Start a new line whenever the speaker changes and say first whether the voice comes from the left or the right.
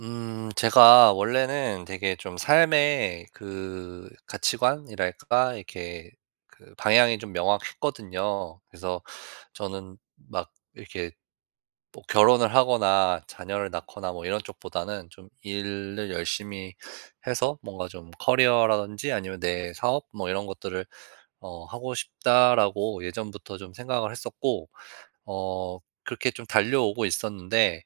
right: 제가 원래는 되게 좀 삶의 그 가치관이랄까 이렇게 그 방향이 좀 명확했거든요. 그래서 저는 막 이렇게 뭐 결혼을 하거나 자녀를 낳거나 뭐 이런 쪽보다는 좀 일을 열심히 해서 뭔가 좀 커리어라든지 아니면 내 사업 뭐 이런 것들을 하고 싶다라고 예전부터 좀 생각을 했었고, 어 그렇게 좀 달려오고 있었는데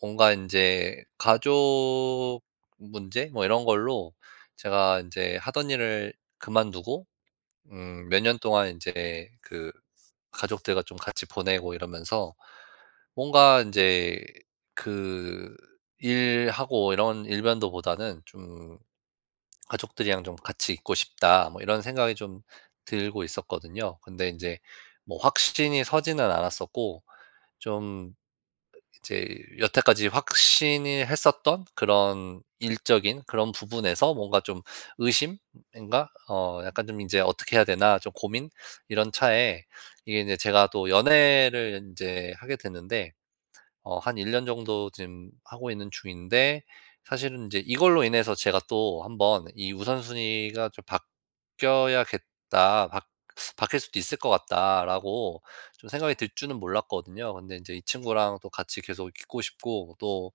right: 뭔가 이제 가족 문제 뭐 이런 걸로 제가 이제 하던 일을 그만두고 몇 년 동안 이제 그 가족들과 좀 같이 보내고 이러면서 뭔가 이제 그 일하고 이런 일변도보다는 좀 '가족들이랑 좀 같이 있고 싶다.' 뭐 이런 생각이 좀 들고 있었거든요. 근데 이제 뭐 확신이 서지는 않았었고, 좀 이제 여태까지 확신이 했었던 그런 일적인 그런 부분에서 뭔가 좀 의심인가? 약간 좀 이제 '어떻게 해야 되나.' 좀 고민, 이런 차에 이게 이제 제가 또 연애를 이제 하게 됐는데 한 1년 정도 지금 하고 있는 중인데, 사실은 이제 이걸로 인해서 제가 또 한번 이 '우선순위가 좀 바뀌어야겠다. 바 바뀔 수도 있을 것 같다.'라고 좀 생각이 들 줄은 몰랐거든요. 근데 이제 이 친구랑 또 같이 계속 있고 싶고, 또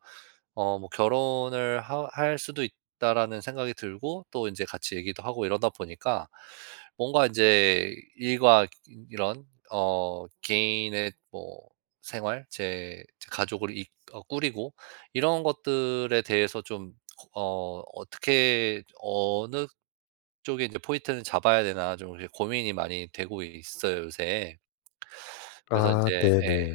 right: 뭐 '결혼을 하 할 수도 있다.'라는 생각이 들고, 또 이제 같이 얘기도 하고 이러다 보니까 뭔가 이제 일과 이런 개인의 뭐 생활, 제 가족을 이 어 꾸리고 이런 것들에 대해서 좀 어떻게 어느 쪽에 이제 포인트를 잡아야 되나 좀 이렇게 고민이 많이 되고 있어요, 요새. 그래서 이
left: 아,
right: 제
left: 네네.
right: 예.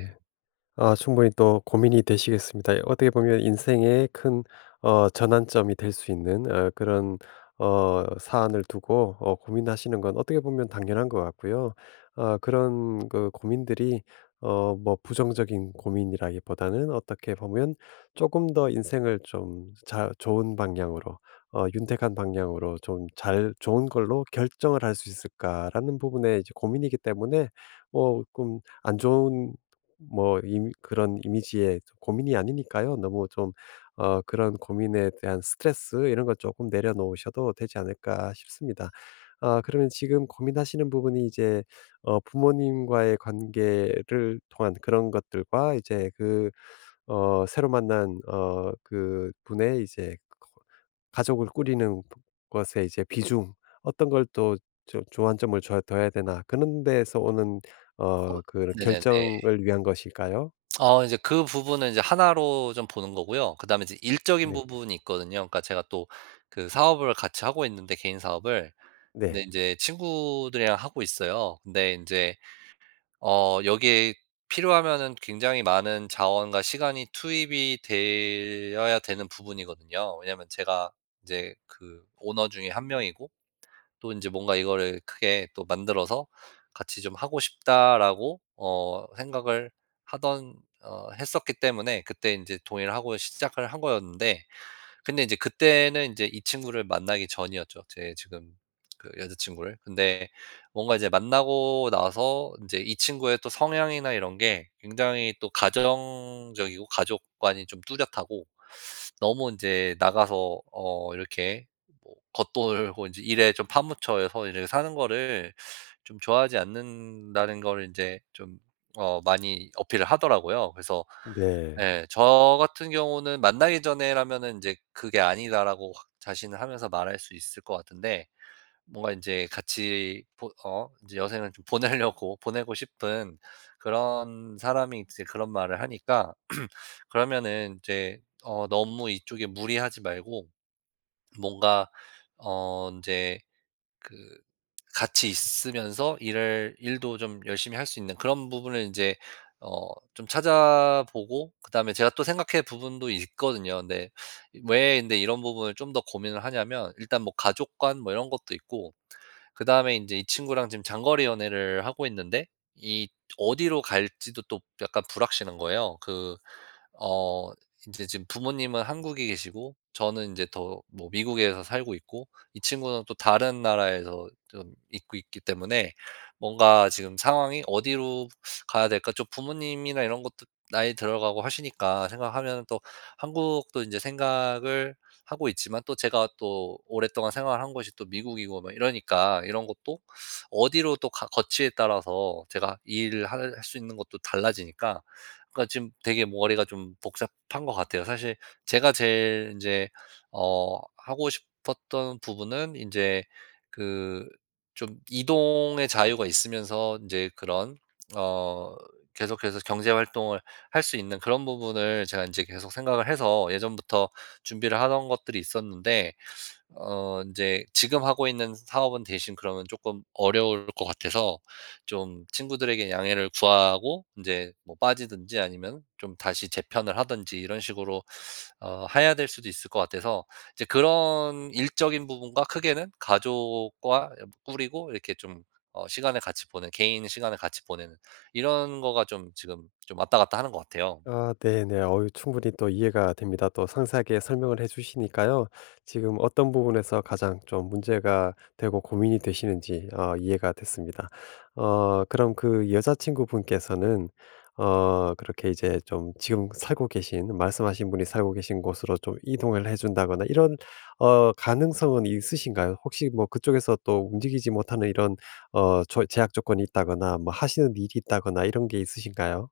left: 아, 충분히 또 고민이 되시겠습니다. 예, 어떻게 보면 인생의 큰 전환점이 될 수 있는 그런 사안을 두고 고민하시는 건 어떻게 보면 당연한 것 같고요. 아, 그런 그 고민들이 뭐 부정적인 고민이라기보다는 어떻게 보면 조금 더 인생을 좀 자, 좋은 방향으로, 윤택한 방향으로 좀 잘 좋은 걸로 결정을 할 수 있을까라는 부분에 이제 고민이기 때문에, 어 좀안 좋은 뭐 임- 그런 이미지에 좀 고민이 아니니까요. 너무 좀 그런 고민에 대한 스트레스 이런 거 조금 내려놓으셔도 되지 않을까 싶습니다. 아, 그러면 지금 고민하시는 부분이 이제 부모님과의 관계를 통한 그런 것들과 이제 새로 만난 그분의 이제 거 가족을 꾸리는 것에 이제 비중 어떤 걸또 '조안점을 줘야 되나.' 그런 데서 오는
right: 어
left: 그런
right: 네네네.
left: 결정을 위한 것일까요?
right: 이제 그 부분은 이제 하나로 좀 보는 거고요. 그다음에 이제 일적인
left: 네.
right: 부분이 있거든요. 그러니까 제가 또 그 사업을 같이 하고 있는데, 개인 사업을. 근데
left: 네.
right: 이제 친구들이랑 하고 있어요. 근데 이제 여기에 필요하면은 굉장히 많은 자원과 시간이 투입이 되어야 되는 부분이거든요. 왜냐면 제가 이제 그 오너 중에 한 명이고 또 이제 뭔가 이거를 크게 또 만들어서 '같이 좀 하고 싶다.'라고 생각을 하던 어 했었기 때문에 그때 인제 동의를 하고 시작을 한 거였는데, 근데 이제 그때는 인제 이 친구를 만나기 전이었죠. 제 지금 그 여자 친구를. 근데 뭔가 이제 만나고 나서 인제 이 친구의 또 성향이나 이런 게 굉장히 또 가정적이고 가족관이 좀 뚜렷하고 너무 이제 나가서 이렇게 뭐 겉돌고 이제 일에 좀 파묻혀서 이렇게 사는 거를 좀 좋아하지 않는다는 거를 인제 좀 많이 어필을 하더라고요. 그래서
left: 네.
right: 예, 저 같은 경우는 만나기 전에라면은 인제 "그게 아니다."라고 확 자신을 하면서 말할 수 있을 것 같은데, 뭔가 이제 같이 보 어 이제 여생을 좀 보내려고 보내고 싶은 그런 사람이 이제 그런 말을 하니까 그러면은 이제 너무 이쪽에 무리하지 말고 뭔가 이제 그 같이 있으면서 일을 일도 좀 열심히 할 수 있는 그런 부분을 이제 어 좀 찾아보고 그다음에 제가 또 생각해 부분도 있거든요. 근데 이런 부분을 좀 더 고민을 하냐면, 일단 뭐 가족 관 뭐 이런 것도 있고 그다음에 이제 이 친구랑 지금 장거리 연애를 하고 있는데, 이 어디로 갈지도 또 약간 불확실한 거예요. 그 어 이제 지금 부모님은 한국에 계시고 저는 이제 더 뭐 미국에서 살고 있고 이 친구는 또 다른 나라에서 좀 있고 있기 때문에 뭔가 지금 상황이 어디로 가야 될까? 좀 부모님이나 이런 것도 나이 들어가고 하시니까 생각하면, 또 한국도 이제 생각을 하고 있지만 또 제가 또 오랫동안 생활을 한 곳이 또 미국이고 막 이러니까 이런 것도 어디로 또 가 거치에 따라서 제가 일을 할 수 있는 것도 달라지니까. 그러니까 지금 되게 머리가 좀 복잡한 것 같아요, 사실. 제가 제일 이제 하고 싶었던 부분은 이제 그 좀 이동의 자유가 있으면서 이제 그런 어 계속해서 경제 활동을 할 수 있는 그런 부분을 제가 이제 계속 생각을 해서 예전부터 준비를 하던 것들이 있었는데, 이제 지금 하고 있는 사업은 대신 그러면 조금 어려울 것 같아서 좀 친구들에게 양해를 구하고 이제 뭐 빠지든지 아니면 좀 다시 재편을 하든지 이런 식으로 해야 될 수도 있을 것 같아서 이제 그런 일적인 부분과 크게는 가족과 꾸리고 이렇게 좀 시간을 같이 보내는, 개인 시간을 같이 보내는 이런 거가 좀 지금 좀 왔다 갔다 하는 것 같아요.
left: 아, 네네. 어유, 충분히 또 이해가 됩니다. 또 상세하게 설명을 해 주시니까요. 지금 어떤 부분에서 가장 좀 문제가 되고 고민이 되시는지 이해가 됐습니다. 어, 그럼 그 여자친구분께서는 그렇게 이제 좀 지금 살고 계신 말씀하신 분이 살고 계신 곳으로 좀 이동을 해 준다거나 이런 가능성은 있으신가요? 혹시 뭐 그쪽에서 또 움직이지 못하는 이런 제약 조건이 있다거나 뭐 하시는 일이 있다거나 이런 게 있으신가요?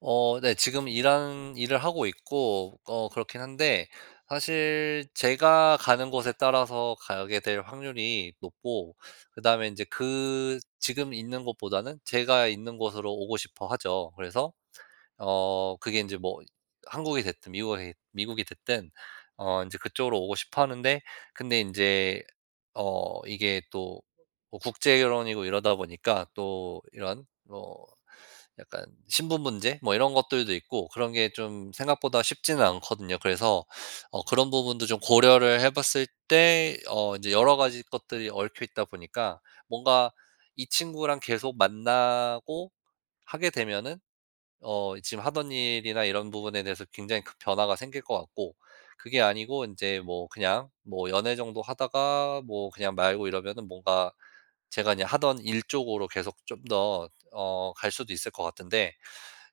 right: 네. 지금 일런 일을 하고 있고 그렇긴 한데 사실 제가 가는 곳에 따라서 가게 될 확률이 높고, 그다음에 이제 그 지금 있는 곳보다는 제가 있는 곳으로 오고 싶어 하죠. 그래서 그게 이제 뭐 한국이 됐든 미국이 됐든 이제 그쪽으로 오고 싶어 하는데, 근데 이제 이게 또 뭐 국제 결혼이고 이러다 보니까 또 이런 뭐 약간 신분 문제 뭐 이런 것들도 있고 그런 게 좀 생각보다 쉽지는 않거든요. 그래서 그런 부분도 좀 고려를 해 봤을 때어제 여러 가지 것들이 얽혀 있다 보니까 뭔가 이 친구랑 계속 만나고 하게 되면은 지금 하던 일이나 이런 부분에 대해서 굉장히 큰 변화가 생길 것 같고, 그게 아니고 이제 뭐 그냥 뭐 연애 정도 하다가 뭐 그냥 말고 이러면은 뭔가 제가 그냥 하던 일 쪽으로 계속 좀 더 갈 수도 있을 것 같은데,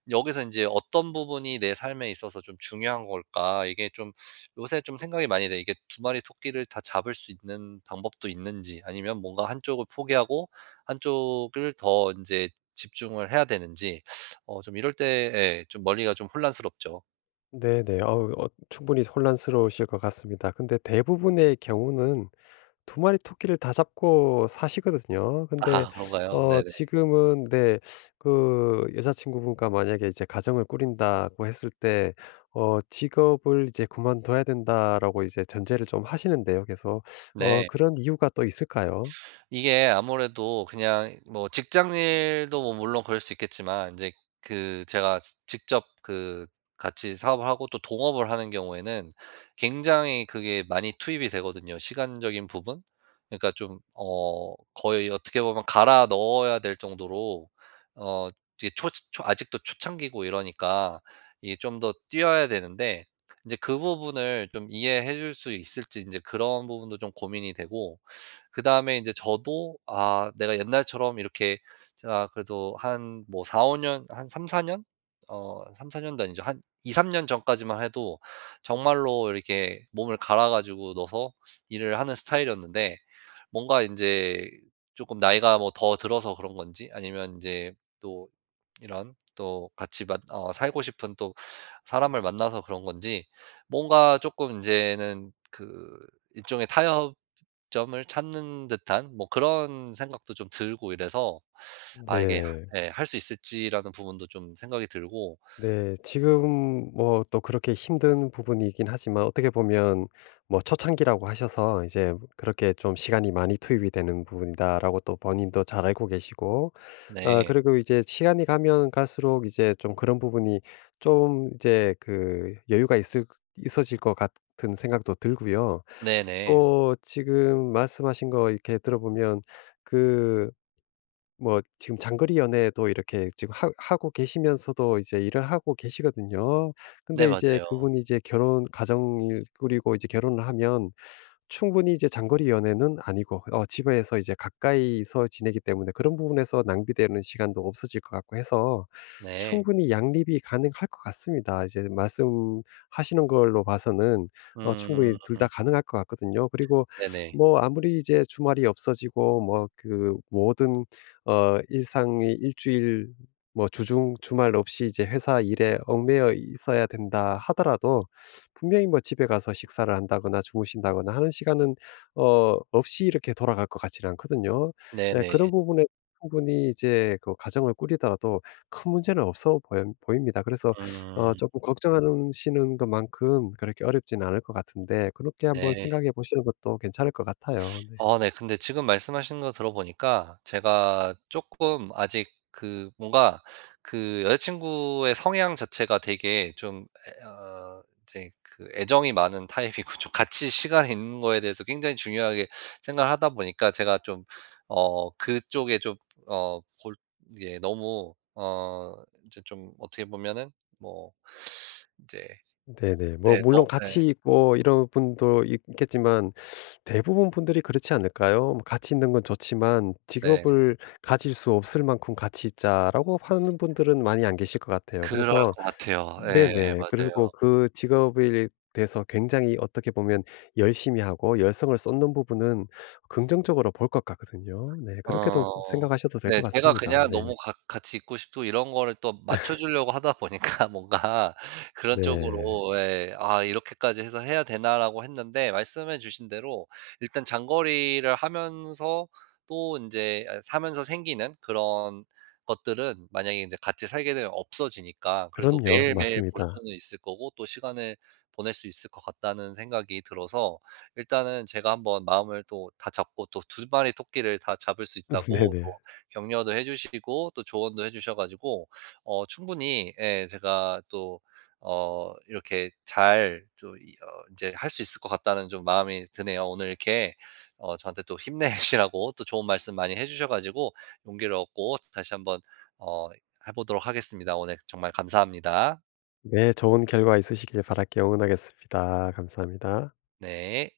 right: 여기서 이제 '어떤 부분이 내 삶에 있어서 좀 중요한 걸까?' 이게 좀 요새 좀 생각이 많이 돼. 이게 두 마리 토끼를 다 잡을 수 있는 방법도 있는지, 아니면 뭔가 한쪽을 포기하고 한쪽을 더 이제 집중을 해야 되는지, 좀 이럴 때, 예, 좀 머리가 좀 혼란스럽죠.
left: 네네. 어우, 충분히 혼란스러우실 것 같습니다. 근데 대부분의 경우는 두 마리 토끼를 다 잡고 사시거든요. 근데
right: 아, 그런가요? 네네.
left: 지금은, 네, 그 여자친구분과 만약에 이제 가정을 꾸린다고 했을 때 "직업을 이제 그만둬야 된다."라고 이제 전제를 좀 하시는데요. 그래어
right: 네.
left: 그런 이유가 또 있을까요?
right: 이게 아무래도 그냥 뭐 직장일도 뭐 물론 그럴 수 있겠지만 이제 그 제가 직접 그 같이 사업을 하고 또 동업을 하는 경우에는 굉장히 그게 많이 투입이 되거든요, 시간적인 부분. 그러니까 좀 거의 어떻게 보면 갈아 넣어야 될 정도로 어 이게 초 초 아직도 초창기고 이러니까 이게 좀 더 뛰어야 되는데, 이제 그 부분을 좀 이해해 줄 수 있을지, 이제 그런 부분도 좀 고민이 되고 그다음에 이제 저도, 아, 내가 옛날처럼 이렇게 제가 그래도 한 뭐 4-5년, 한 3-4 년? 3-4 년도 아니죠. 한 2-3년 전까지만 해도 정말로 이렇게 몸을 갈아 가지고 넣어서 일을 하는 스타일이었는데, 뭔가 이제 조금 나이가 뭐 더 들어서 그런 건지 아니면 이제 또 이런 또 같이 만 어 살고 싶은 또 사람을 만나서 그런 건지, 뭔가 조금 이제는 그 일종의 타협 점을 찾는 듯한 뭐 그런 생각도 좀 들고 이래서 '아, 이게
left: 네.
right: 하 예 할 수 있을지.'라는 부분도 좀 생각이 들고.
left: 네. 지금 뭐 또 그렇게 힘든 부분이긴 하지만 어떻게 보면 뭐 초창기라고 하셔서 이제 그렇게 좀 시간이 많이 투입이 되는 부분이다라고 또 본인도 잘 알고 계시고, 아,
right: 네.
left: 그리고 이제 시간이 가면 갈수록 이제 좀 그런 부분이 좀 이제 그 여유가 있을 있어질 것 같은 생각도 들고요.
right: 네네.
left: 또 지금 말씀하신 거 이렇게 들어보면 그 뭐 지금 장거리 연애도 이렇게 지금 하 하고 계시면서도 이제 일을 하고 계시거든요.
right: 네
left: 근데 이제
right: 맞아요.
left: 그분이 이제 결혼 가정을 꾸리고 이제 결혼을 하면 충분히 이제 장거리 연애는 아니고 집에서 이제 가까이서 지내기 때문에 그런 부분에서 낭비되는 시간도 없어질 것 같고 해서
right: 네.
left: 충분히 양립이 가능할 것 같습니다. 이제 말씀하시는 걸로 봐서는
right: 음
left: 충분히 둘 다
right: 음.
left: 가능할 것 같거든요. 그리고
right: 네네.
left: 뭐 아무리 이제 주말이 없어지고 뭐 그 모든 일상이 일주일 뭐 주중 주말 없이 이제 회사 일에 얽매여 있어야 된다 하더라도 분명히 뭐 집에 가서 식사를 한다거나 주무신다거나 하는 시간은 없이 이렇게 돌아갈 것 같지는 않거든요. 예,
right: 네네.
left: 그런 부분에 충분히 이제 그 가정을 꾸리더라도 큰 문제는 없어 보 보입니다. 그래서 어
right: 음
left: 금 걱정하시는 것만큼 그렇게 어렵지는 않을 것 같은데 그렇게 한번
right: 네.
left: 생각해 보시는 것도 괜찮을 것 같아요. 네.
right: 어, 네. 근데 지금 말씀하시는 거 들어보니까 제가 조금 아직 그 뭔가 그 여자 친구의 성향 자체가 되게 좀 이제 그 애정이 많은 타입이고 좀 같이 시간 있는 거에 대해서 굉장히 중요하게 생각을 하다 보니까 제가 좀 그쪽에 좀 어 골 이게 너무 이제 좀 어떻게 보면은 뭐 이제.
left: 네네. 뭐
right: 네. 너
left: 물론
right: 네.
left: 같이 있고 이런 분도 있겠지만 대부분 분들이 그렇지 않을까요? 뭐 "같이 있는 건 좋지만
right: 네.
left: 직업을 가질 수 없을 만큼 같이 있자."라고 하는 분들은 많이 안 계실 것 같아요.
right: 그럴
left: 그래서
right: 것 같아요. 네
left: 네네. 그리고
right: 맞아요.
left: 그 직업에 대해서 굉장히 어떻게 보면 열심히 하고 열성을 쏟는 부분은 긍정적으로 볼 것 같거든요. 네. 그렇게도
right: 어.
left: 생각하셔도 될
right: 네.
left: 것
right: 제가
left: 같습니다.
right: 그냥
left: 네.
right: 너무 같 같이 있고 싶고 이런 거를 또 맞춰 주려고 하다 보니까 뭔가 그런
left: 네.
right: 쪽으로 예, '아, 이렇게까지 해서 해야 되나?'라고 했는데, 말씀해 주신 대로 일단 장거리를 하면서 또 인제, 아, 사면서 생기는 그런 것들은 만약에 인제 같이 살게 되면 없어지니까 그래도
left: 그럼요.
right: 매일매일 볼
left: 맞습니다.
right: 수는 있을 거고 또 시간을 보낼 수 있을 것 같다는 생각이 들어서 일단은 제가 한번 마음을 또 다잡고, 또 두 마리 토끼를 다 잡을 수 있다고
left: 네네.
right: 또 격려도 해 주시고 또 조언도 해 주셔 가지고 충분히 예, 제가 또 이렇게 잘 좀 이어제할 수 있을 것 같다는 좀 마음이 드네요. 오늘 이렇게 저한테 또 힘내시라고 또 좋은 말씀 많이 해 주셔 가지고 용기를 얻고 다시 한번 어 해 보도록 하겠습니다. 오늘 정말 감사합니다.
left: 네. 좋은 결과 있으시길 바랄게요. 응원하겠습니다. 감사합니다.
right: 네.